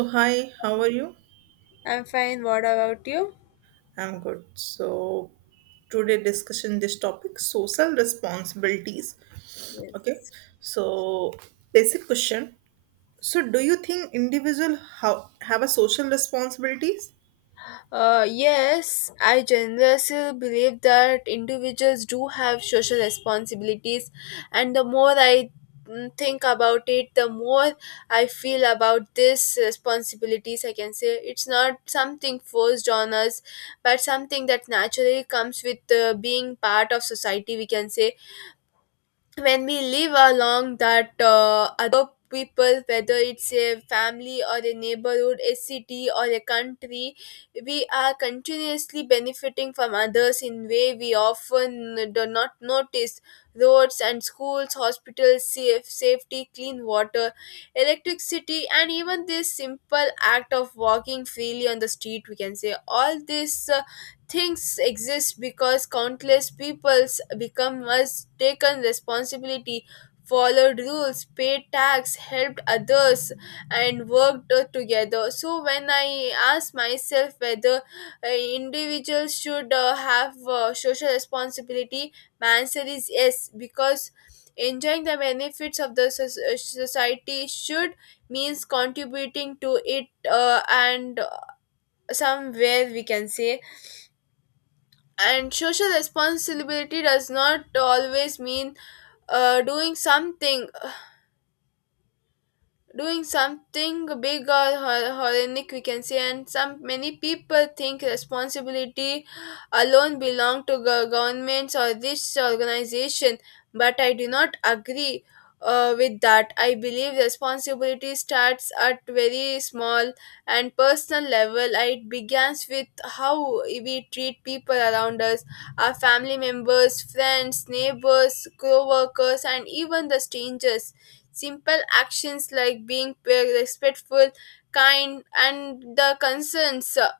So hi, how are you? I'm fine. What about you? I'm good. So today discussion this topic social responsibilities. Okay. Yes. So basic question. So do you think individual how have a social responsibilities? Yes, I generously believe that individuals do have social responsibilities, and the more I think about it, the more I feel about these responsibilities. I can say it's not something forced on us, but something that naturally comes with being part of society. We can say when we live along that other people, whether it's a family or a neighborhood, a city or a country, we are continuously benefiting from others in way we often do not notice: roads and schools, hospitals, safe safety, clean water, electricity, and even this simple act of walking freely on the street. We can say all this things exist because countless peoples become must taken responsibility, followed rules, paid tax, helped others, and worked together. So when I ask myself whether individuals should have social responsibility, my answer is yes, because enjoying the benefits of the society should means contributing to it and somewhere we can say. And social responsibility does not always mean doing something, doing something big or horrific, we can say. And some many people think responsibility alone belong to governments or this organization, but I do not agree with that. I believe responsibility starts at very small and personal level. It begins with how we treat people around us: our family members, friends, neighbors, co-workers, and even the strangers. Simple actions like being respectful, kind, and the concerns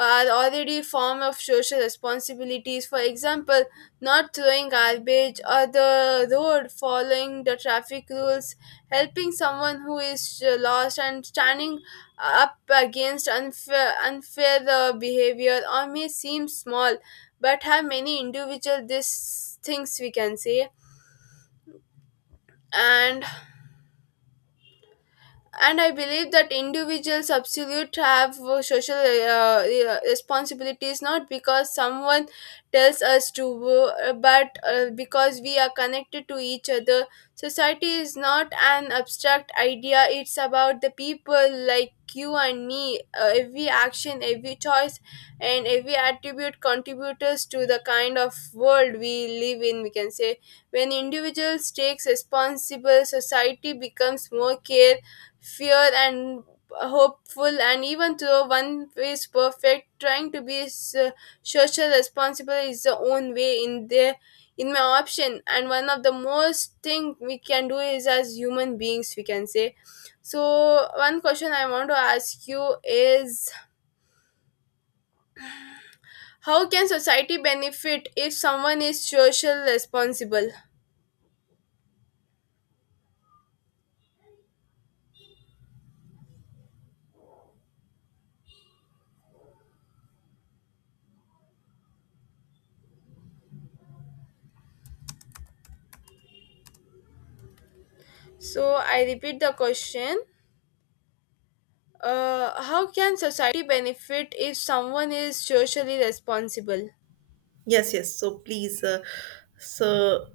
are already form of social responsibilities. For example, not throwing garbage on the road, following the traffic rules, helping someone who is lost, and standing up against unfair, unfair behavior or may seem small but have many individual this things, we can say. And and I believe that individuals absolute have social responsibilities, not because someone tells us to, but because we are connected to each other. Society is not an abstract idea; it's about the people like you and me. Every action, every choice, and every attribute contributes to the kind of world we live in, we can say. When individuals takes responsible, society becomes more care, fear, and hopeful. And even though one is perfect, trying to be social responsible is the own way in their in my option, and one of the most thing we can do is as human beings, we can say. So one question I want to ask you is, how can society benefit if someone is social responsible? So I repeat the question: how can society benefit if someone is socially responsible? Yes, yes. So please, so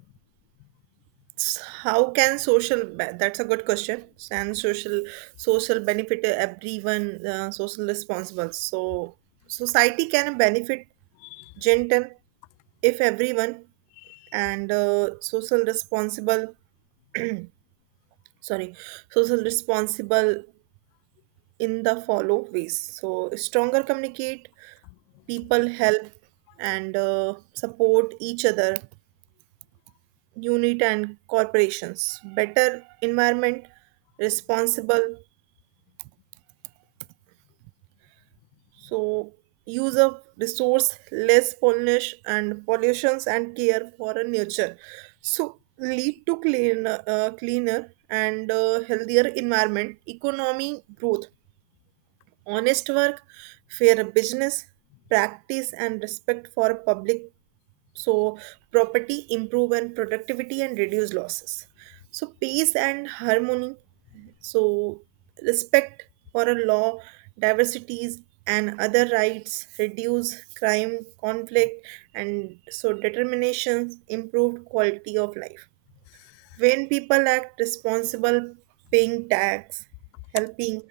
How can social? That's a good question. And social social benefit to everyone social responsible. So society can benefit gentle if everyone and social responsible, sorry, social responsible in the follow ways. So stronger communicate, people help and support each other, unit and corporations, better environment responsible. So use of resource, less pollution and pollutions and care for a nature, so lead to cleaner, cleaner and healthier environment, economy growth, honest work, fair business practice and respect for public. So property improve and productivity and reduce losses. So peace and harmony. So respect for a law, diversities and other rights, reduce crime conflict and so determinations, improved quality of life. When people act responsible, paying tax, helping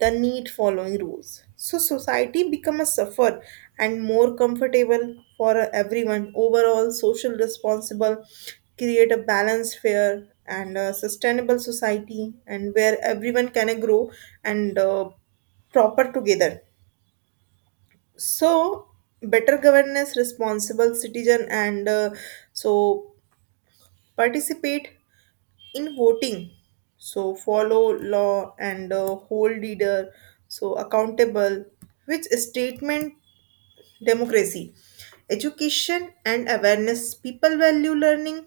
the need, following rules, so society become a suffer and more comfortable for everyone. Overall, social responsible create a balanced, fair and sustainable society and where everyone can grow and proper together. So better governance, responsible citizen and so participate in voting, so follow law and hold leader so accountable, which statement democracy. Education and awareness, people value learning,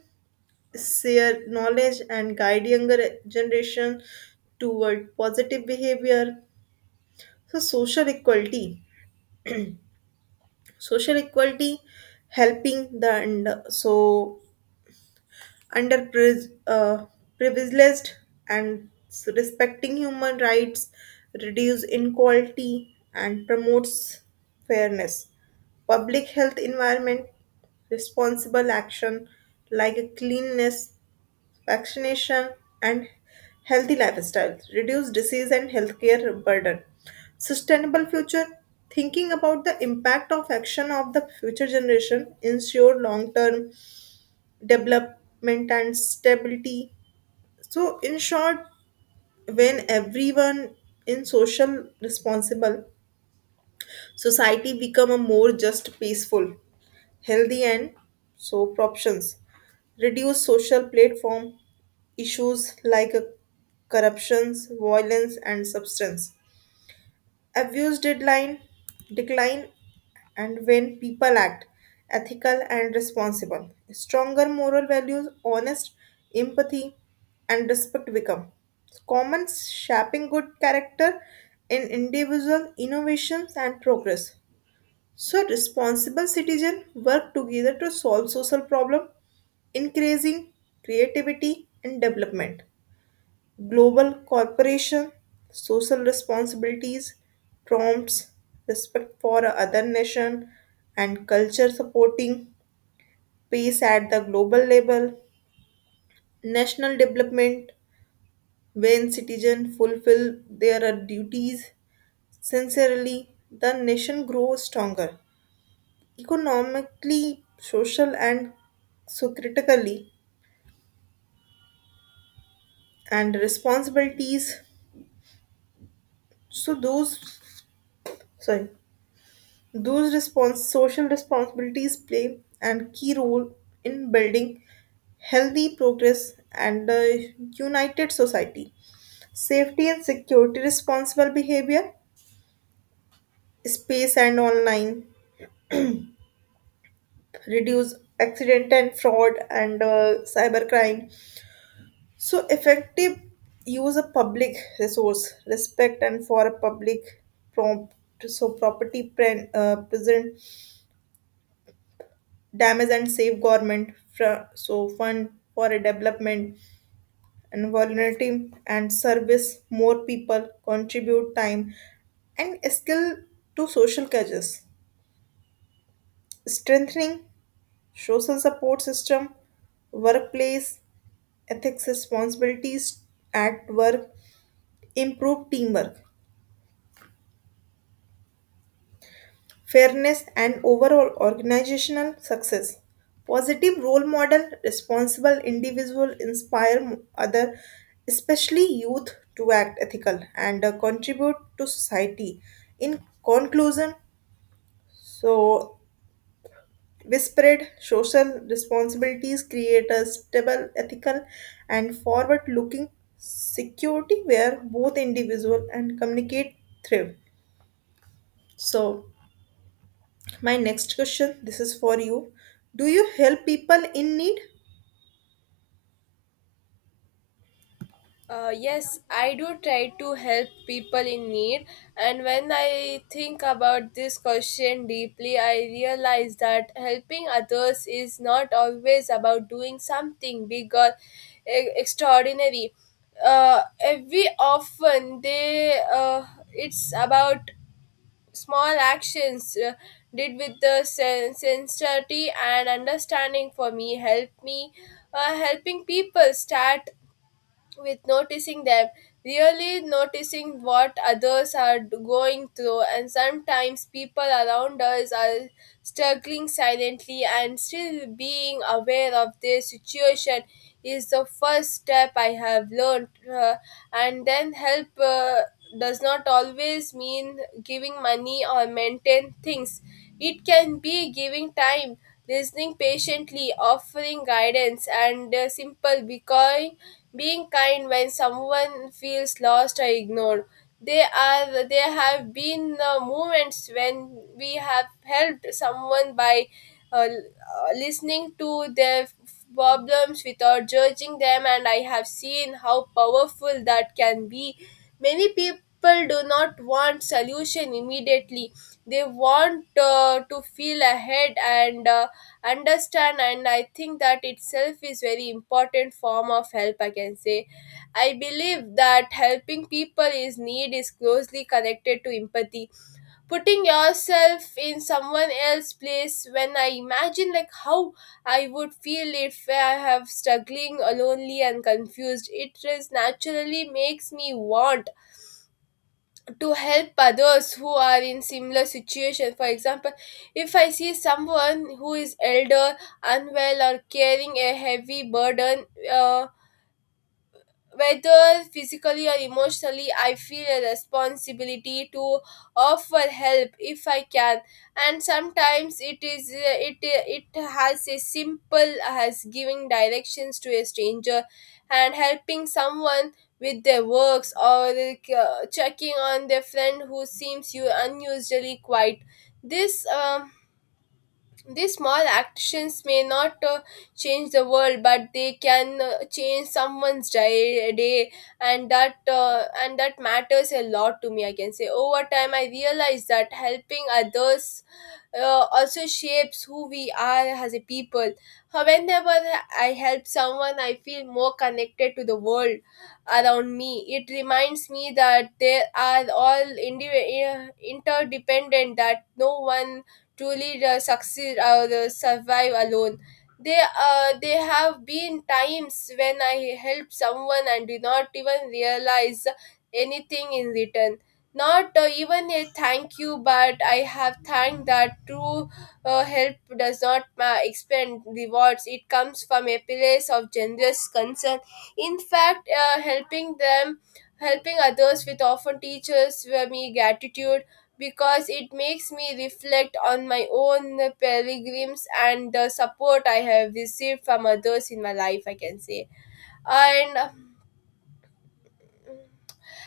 share knowledge and guide younger generation toward positive behavior. So social equality, social equality, helping the and so underprivileged, privileged and respecting human rights, reduce inequality and promotes fairness. Public health environment, responsible action like cleanliness, vaccination and healthy lifestyle, reduce disease and healthcare burden. Sustainable future, thinking about the impact of action of the future generation, ensure long term development and stability. So, in short, when everyone in social responsible, society become a more just, peaceful, healthy and soap options. Reduce social platform issues like corruptions, violence and substance. Abuse deadline decline. And when people act ethical and responsible, stronger moral values, honest, empathy and respect become common, shaping good character in individual. Innovations and progress, so responsible citizens work together to solve social problem, increasing creativity and development. Global cooperation, social responsibilities, prompts, respect for other nation, and culture, supporting peace at the global level. National development, when citizens fulfill their duties sincerely, the nation grows stronger economically, social, and so critically, and responsibilities. So those, sorry, social responsibilities play a key role in building healthy progress and a united society. Safety and security, responsible behavior, space and online, reduce accident and fraud and cybercrime. So effective use of public resource, respect and for a public prompt. So property present damage and save government so fund for a development. And volunteer and service, more people contribute time and skill to social causes, strengthening social support system. Workplace ethics responsibilities at work improve teamwork, fairness, and overall organizational success. Positive role model, responsible individual inspire other, especially youth, to act ethical and contribute to society. In conclusion, so whispered social responsibilities create a stable, ethical, and forward-looking security where both individual and communicate thrive. So my next question, this is for you. Do you help people in need? Yes, I do try to help people in need, and when I think about this question deeply, I realize that helping others is not always about doing something big or extraordinary. Every often they it's about small actions did with the sincerity and understanding. For me, help me, helping people start with noticing them, really noticing what others are going through, and sometimes people around us are struggling silently, and still being aware of their situation is the first step I have learned. And then help does not always mean giving money or maintain things; it can be giving time. Listening patiently, offering guidance, and simple because being kind when someone feels lost or ignored. They are there have been moments when we have helped someone by uh, l- listening to their problems without judging them, and I have seen how powerful that can be. Many people do not want solution immediately. They want to feel ahead and understand, and I think that itself is very important form of help, I can say. I believe that helping people is need is closely connected to empathy, putting yourself in someone else's place. When I imagine like how I would feel if I have struggling, lonely and confused, it is naturally makes me want to help others who are in similar situation. For example, if I see someone who is elder, unwell, or carrying a heavy burden, uh, whether physically or emotionally, I feel a responsibility to offer help if I can, and sometimes it is it it has a simple as giving directions to a stranger, and helping someone with their works, or checking on their friend who seems you unusually quiet. This These small actions may not change the world, but they can change someone's day, and that matters a lot to me, I can say. Over time, I realized that helping others also shapes who we are as a people. Whenever I help someone, I feel more connected to the world around me. It reminds me that they are all interdependent, that no one truly succeed or survive alone. They have been times when I help someone and do not even realize anything in return, not even a thank you, but I have thanked that true help does not expend rewards. It comes from a place of generous concern. In fact, helping others with often teaches me gratitude, because it makes me reflect on my own pilgrims and the support I have received from others in my life, I can say. And. uh,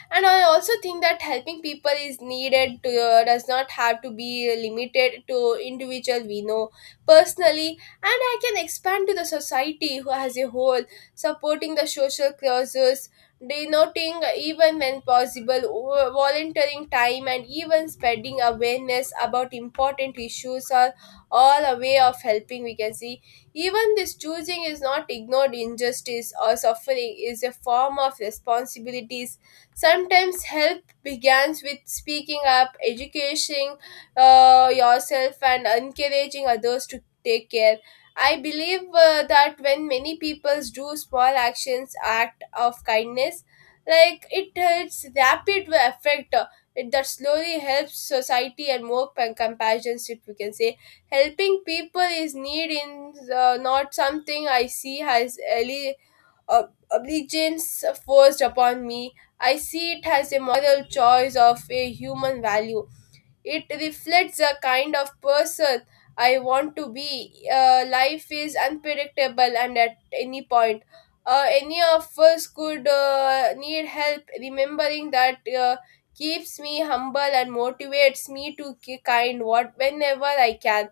and I also think that helping people is needed to, does not have to be limited to individual we know personally, and I can expand to the society who as a whole, supporting the social causes, denoting even when possible, volunteering time, and even spreading awareness about important issues are all a way of helping, we can see. Even this choosing is not ignored injustice or suffering is a form of responsibilities. Sometimes health begins with speaking up, educating yourself, and encouraging others to take care. I believe that when many people do small actions, act of kindness, like it its rapid effect, that slowly helps society and more compassion. If we can say helping people is need in not something I see as early obedience forced upon me, I see it as a moral choice of a human value. It reflects the kind of person I want to be. Life is unpredictable, and at any point, any of us could need help. Remembering that keeps me humble and motivates me to be kind what whenever I can.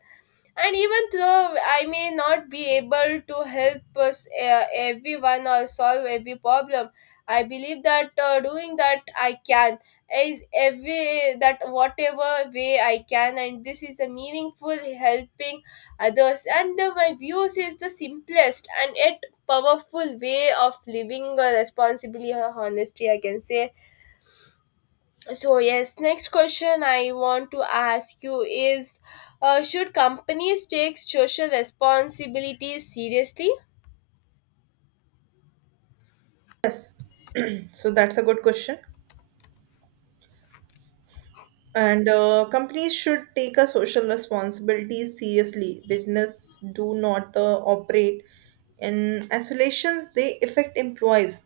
And even though I may not be able to help us, everyone or solve every problem, I believe that doing that I can is every that whatever way I can, and this is the meaningful helping others. And my views is the simplest and yet powerful way of living responsibly or honestly, I can say. So yes, next question I want to ask you is, should companies take social responsibility seriously? Yes. So that's a good question. And companies should take a social responsibility seriously. Business do not operate in isolations. They affect employees,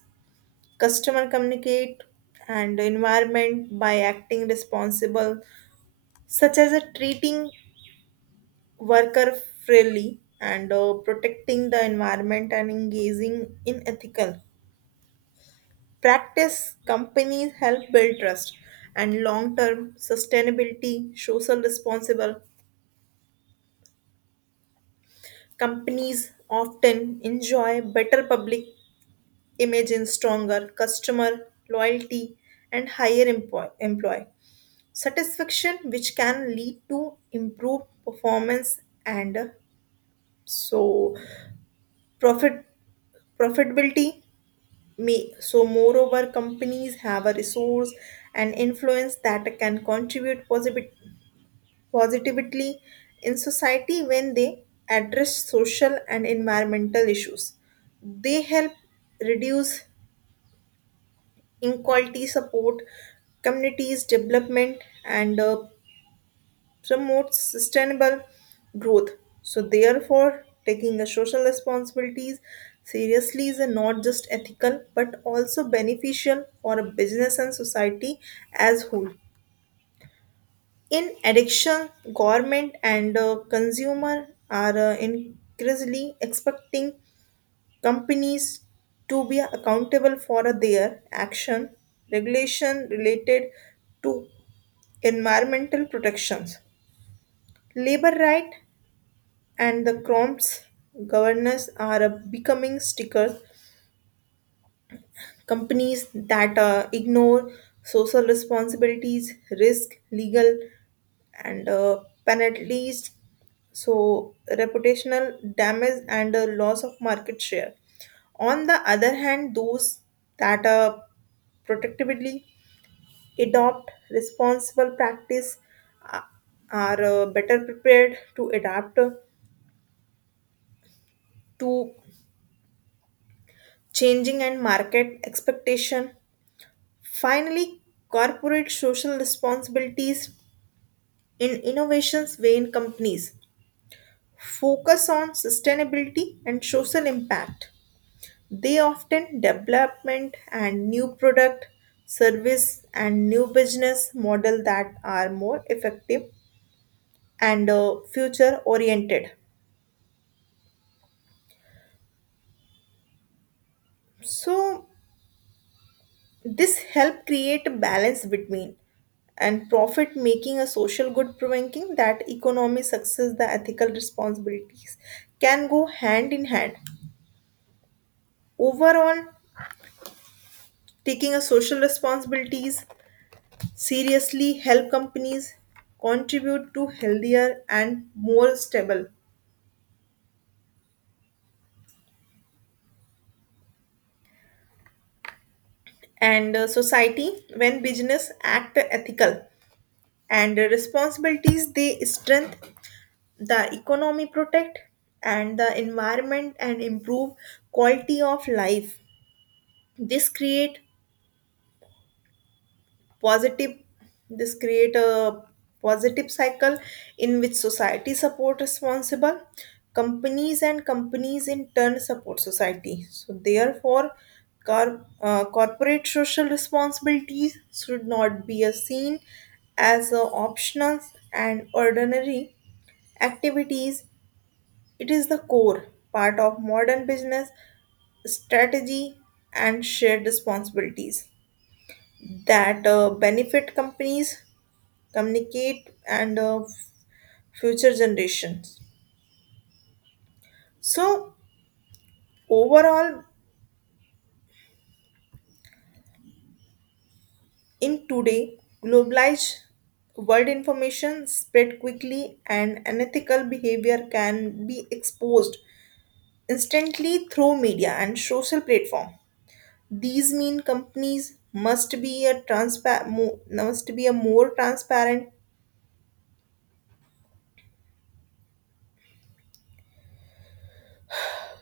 customer communicate, and environment by acting responsible, such as a treating worker fairly and protecting the environment and engaging in ethical practice. Companies help build trust and long-term sustainability. Social responsible companies often enjoy better public image and stronger customer loyalty and higher employee satisfaction, which can lead to improved performance and so profit profitability may. So moreover, companies have a resource and influence that can contribute positive positively in society when they address social and environmental issues. They help reduce inequality, support communities' development, and promote sustainable growth. So, therefore, taking the social responsibilities seriously is not just ethical but also beneficial for a business and society as whole. In addiction, government and consumer are increasingly expecting companies to be accountable for their action. Regulation related to environmental protections, labor right and the prompts governance are becoming stickers. Companies that ignore social responsibilities risk legal and penalties, so reputational damage and loss of market share. On the other hand, those that protectively adopt responsible practice uh, are better prepared to adapt to changing and market expectation. Finally, corporate social responsibilities in innovations, when companies focus on sustainability and social impact, they often development and new product, service and new business model that are more effective and future oriented. So this help create a balance between and profit making a social good, provoking that economic success the ethical responsibilities can go hand in hand. Overall, taking a social responsibilities seriously help companies contribute to healthier and more stable and society. When business act ethical and responsibilities, they strengthen the economy, protect and the environment and improve quality of life. This create positive, this create a positive cycle in which society support responsible companies and companies in turn support society. So therefore, corporate social responsibilities should not be a seen as a optional and ordinary activities. It is the core part of modern business strategy and shared responsibilities that benefit companies, communicate, and future generations. So, overall, in today globalized world, information spread quickly and unethical behavior can be exposed instantly through media and social platform. These mean companies must be a must be a more transparent.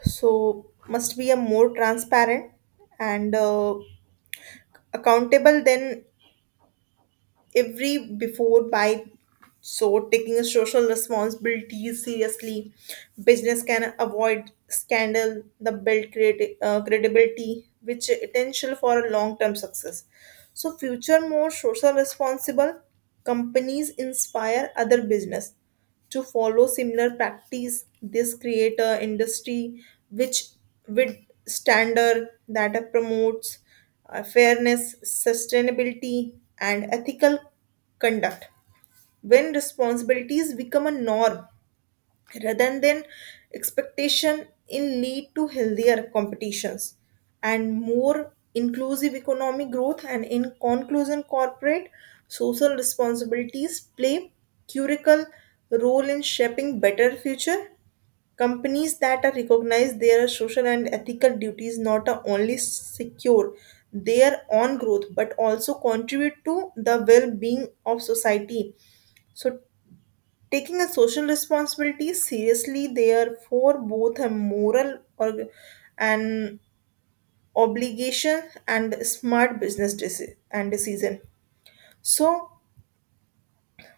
So must be a more transparent and accountable than every before. By so taking social responsibilities seriously, business can avoid scandal the build credibility, which essential for a long term success. So future more social responsible companies inspire other business to follow similar practice. This create a industry which with standard that promotes fairness, sustainability, and ethical conduct. When responsibilities become a norm, rather than expectation, in lead to healthier competitions and more inclusive economic growth. And in conclusion, corporate social responsibilities play curical role in shaping better future. Companies that are recognize their social and ethical duties not only secure their own growth but also contribute to the well-being of society. So taking a social responsibility seriously, therefore, both a moral or an obligation and smart business and decision. So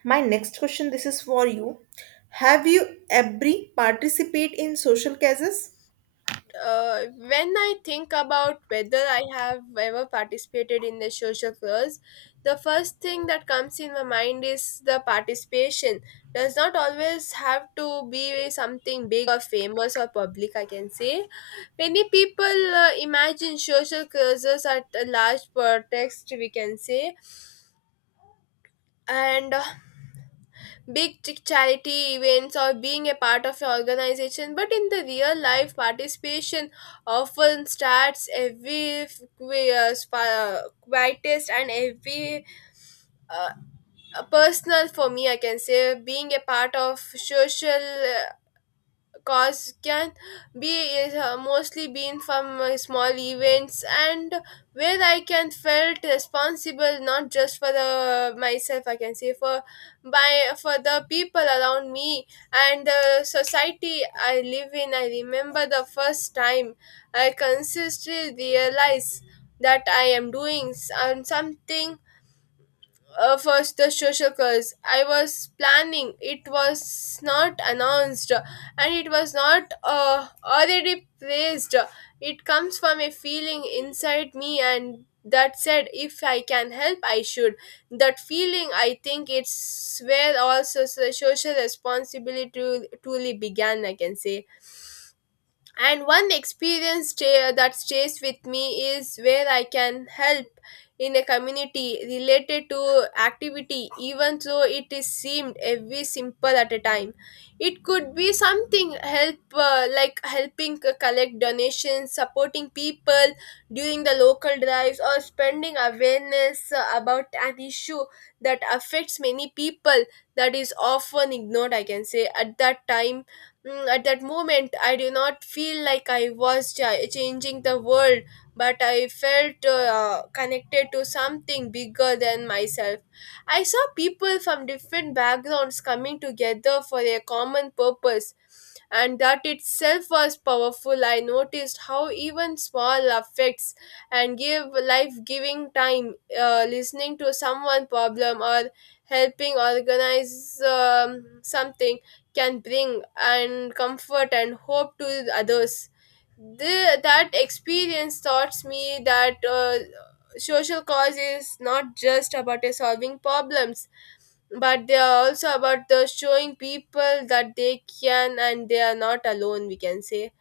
my next question, this is for you. Have you ever participate in social causes? When I think about whether I have ever participated in the social cause, the first thing that comes in my mind is the participation. Does not always have to be something big or famous or public, I can say. Many people imagine social causes at a large pretext, we can say. And big charity events or being a part of an organization, but in the real life, participation often starts every quietest and every uh, personal. For me, I can say, being a part of social cause can be is mostly been from small events, and where I can felt responsible not just for the myself, I can say, for by for the people around me and the society I live in. I remember the first time I consistently realized that I am doing something, first the social curse I was planning, it was not announced and it was not already praised. It comes from a feeling inside me, and that said, if I can help, I should. That feeling, I think, it's where also social responsibility truly began, I can say. And one experience that stays with me is where I can help in a community related to activity, even though it is seemed every simple at a time. It could be something help like helping collect donations, supporting people during the local drives, or spending awareness about an issue that affects many people, that is often ignored, I can say. At that time, at that moment, I do not feel like I was changing the world, but I felt connected to something bigger than myself. I saw people from different backgrounds coming together for a common purpose, and that itself was powerful. I noticed how even small affects and give life giving time, listening to someone problem or helping organize something can bring and comfort and hope to others. That experience taught me that social cause is not just about solving problems, but they are also about the showing people that they can and they are not alone, we can say.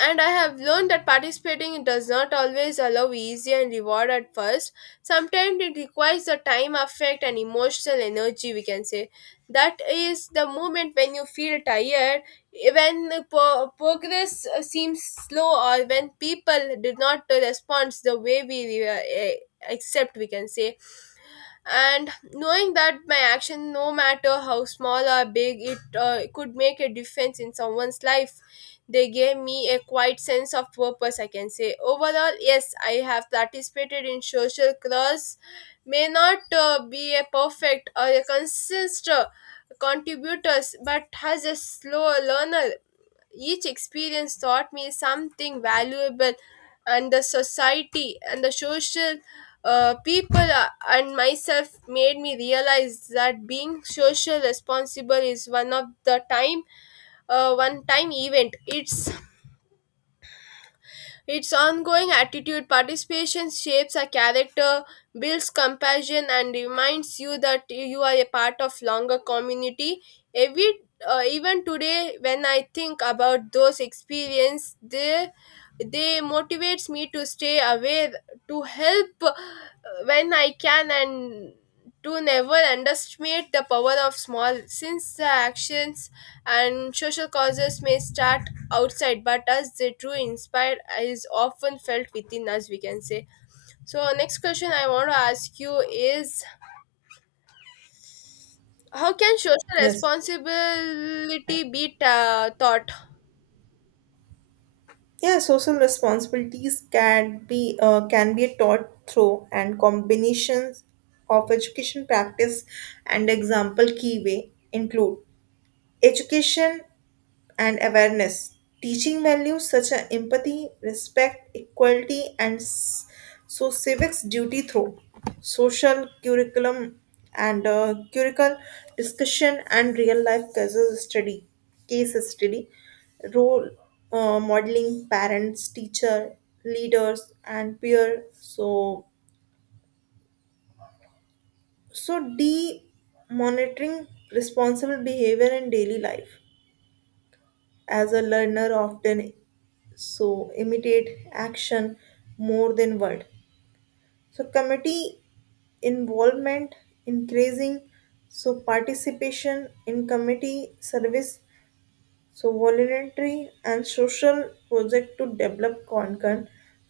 And I have learned that participating does not always allow easy and reward at first. Sometimes it requires the time, affect, and emotional energy, we can say. That is the moment when you feel tired, when the progress seems slow, or when people did not respond the way we accept, we can say. And knowing that my action, no matter how small or big it could make a difference in someone's life, they gave me a quiet sense of purpose, I can say. Overall, yes, I have participated in social cause. May not be a perfect or a consistent contributors, but has a slow learner, each experience taught me something valuable, and the society and the social people and myself made me realize that being social responsible is one of the time, one time event. It's its ongoing attitude. Participation shapes a character, builds compassion, and reminds you that you are a part of longer community. Every Even today, when I think about those experiences, they motivates me to stay aware, to help when I can, and to never underestimate the power of small. Since the actions and social causes may start outside, but as the true inspire is often felt within us, we can say. So next question I want to ask you is, how can social Yes. responsibility be taught? Yeah, social responsibilities can be taught through and combinations of education practice and example. Key way include education and awareness, teaching values such as empathy, respect, equality, and so civics duty through social curriculum and curricle discussion and real life cases study, case study, role modeling, parents, teacher, leaders, and peer. So so D monitoring responsible behavior in daily life as a learner often so imitate action more than word. So committee involvement, increasing so participation in committee service, so voluntary and social project, to develop concern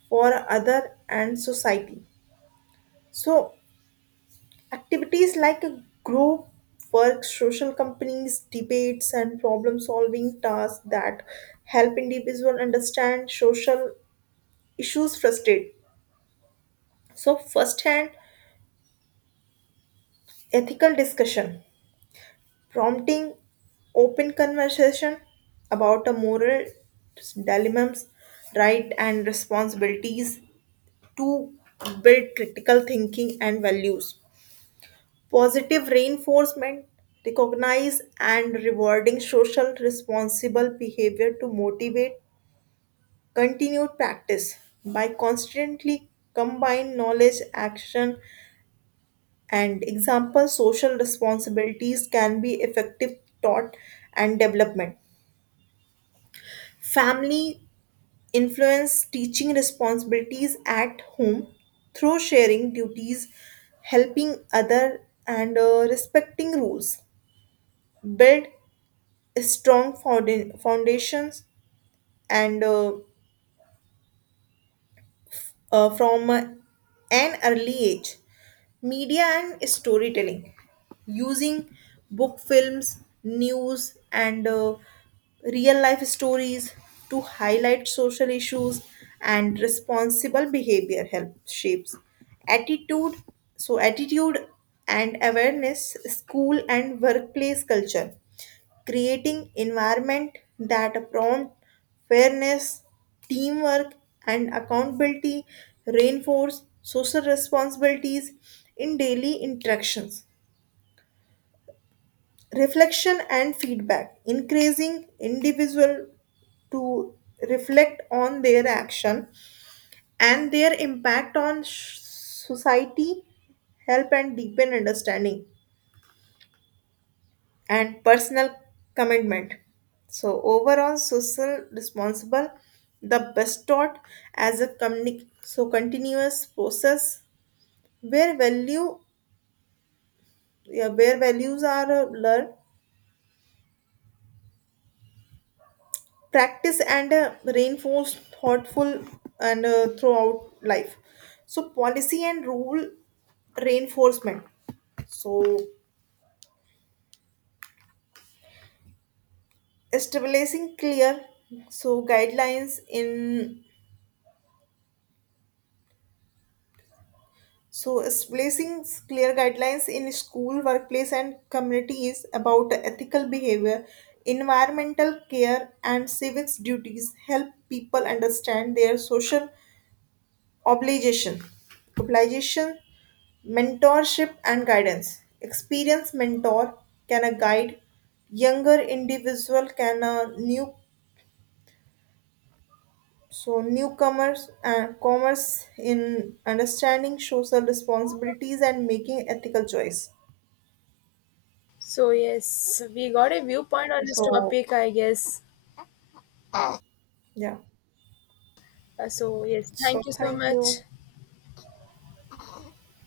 for other and society. So activities like a group work, social companies, debates and problem solving tasks that help individual understand social issues frustrate. So, first hand ethical discussion, prompting open conversation about a moral dilemmas, right and responsibilities to build critical thinking and values. Positive reinforcement, recognize and rewarding social responsible behavior to motivate continued practice, by constantly combine knowledge, action and example. Social responsibilities can be effective taught and development. Family influence, teaching responsibilities at home through sharing duties, helping other and respecting rules, build strong foundations and from an early age. Media and storytelling, using book, films, news, and real life stories to highlight social issues and responsible behavior, help shapes attitude, so attitude and awareness. School and workplace culture, creating environment that promote fairness, teamwork, and accountability, reinforce social responsibilities in daily interactions. Reflection and feedback, increasing individual to reflect on their action and their impact on society, help and deepen understanding, and personal commitment. So overall, social responsible, the best taught as a so continuous process where value, yeah, where values are learned, practice and reinforced, thoughtful and throughout life. So policy and rule reinforcement. So establishing clear so guidelines in, so, placing clear guidelines in school, workplace, and communities about ethical behavior, environmental care, and civics duties, help people understand their social obligation, obligation, mentorship, and guidance. Experienced mentor can a guide younger individual, can a new so newcomers and commerce in understanding social responsibilities and making ethical choice. So yes, we got a viewpoint on this So, topic, I guess. yeah. So yes, So, thank you so thank much. you.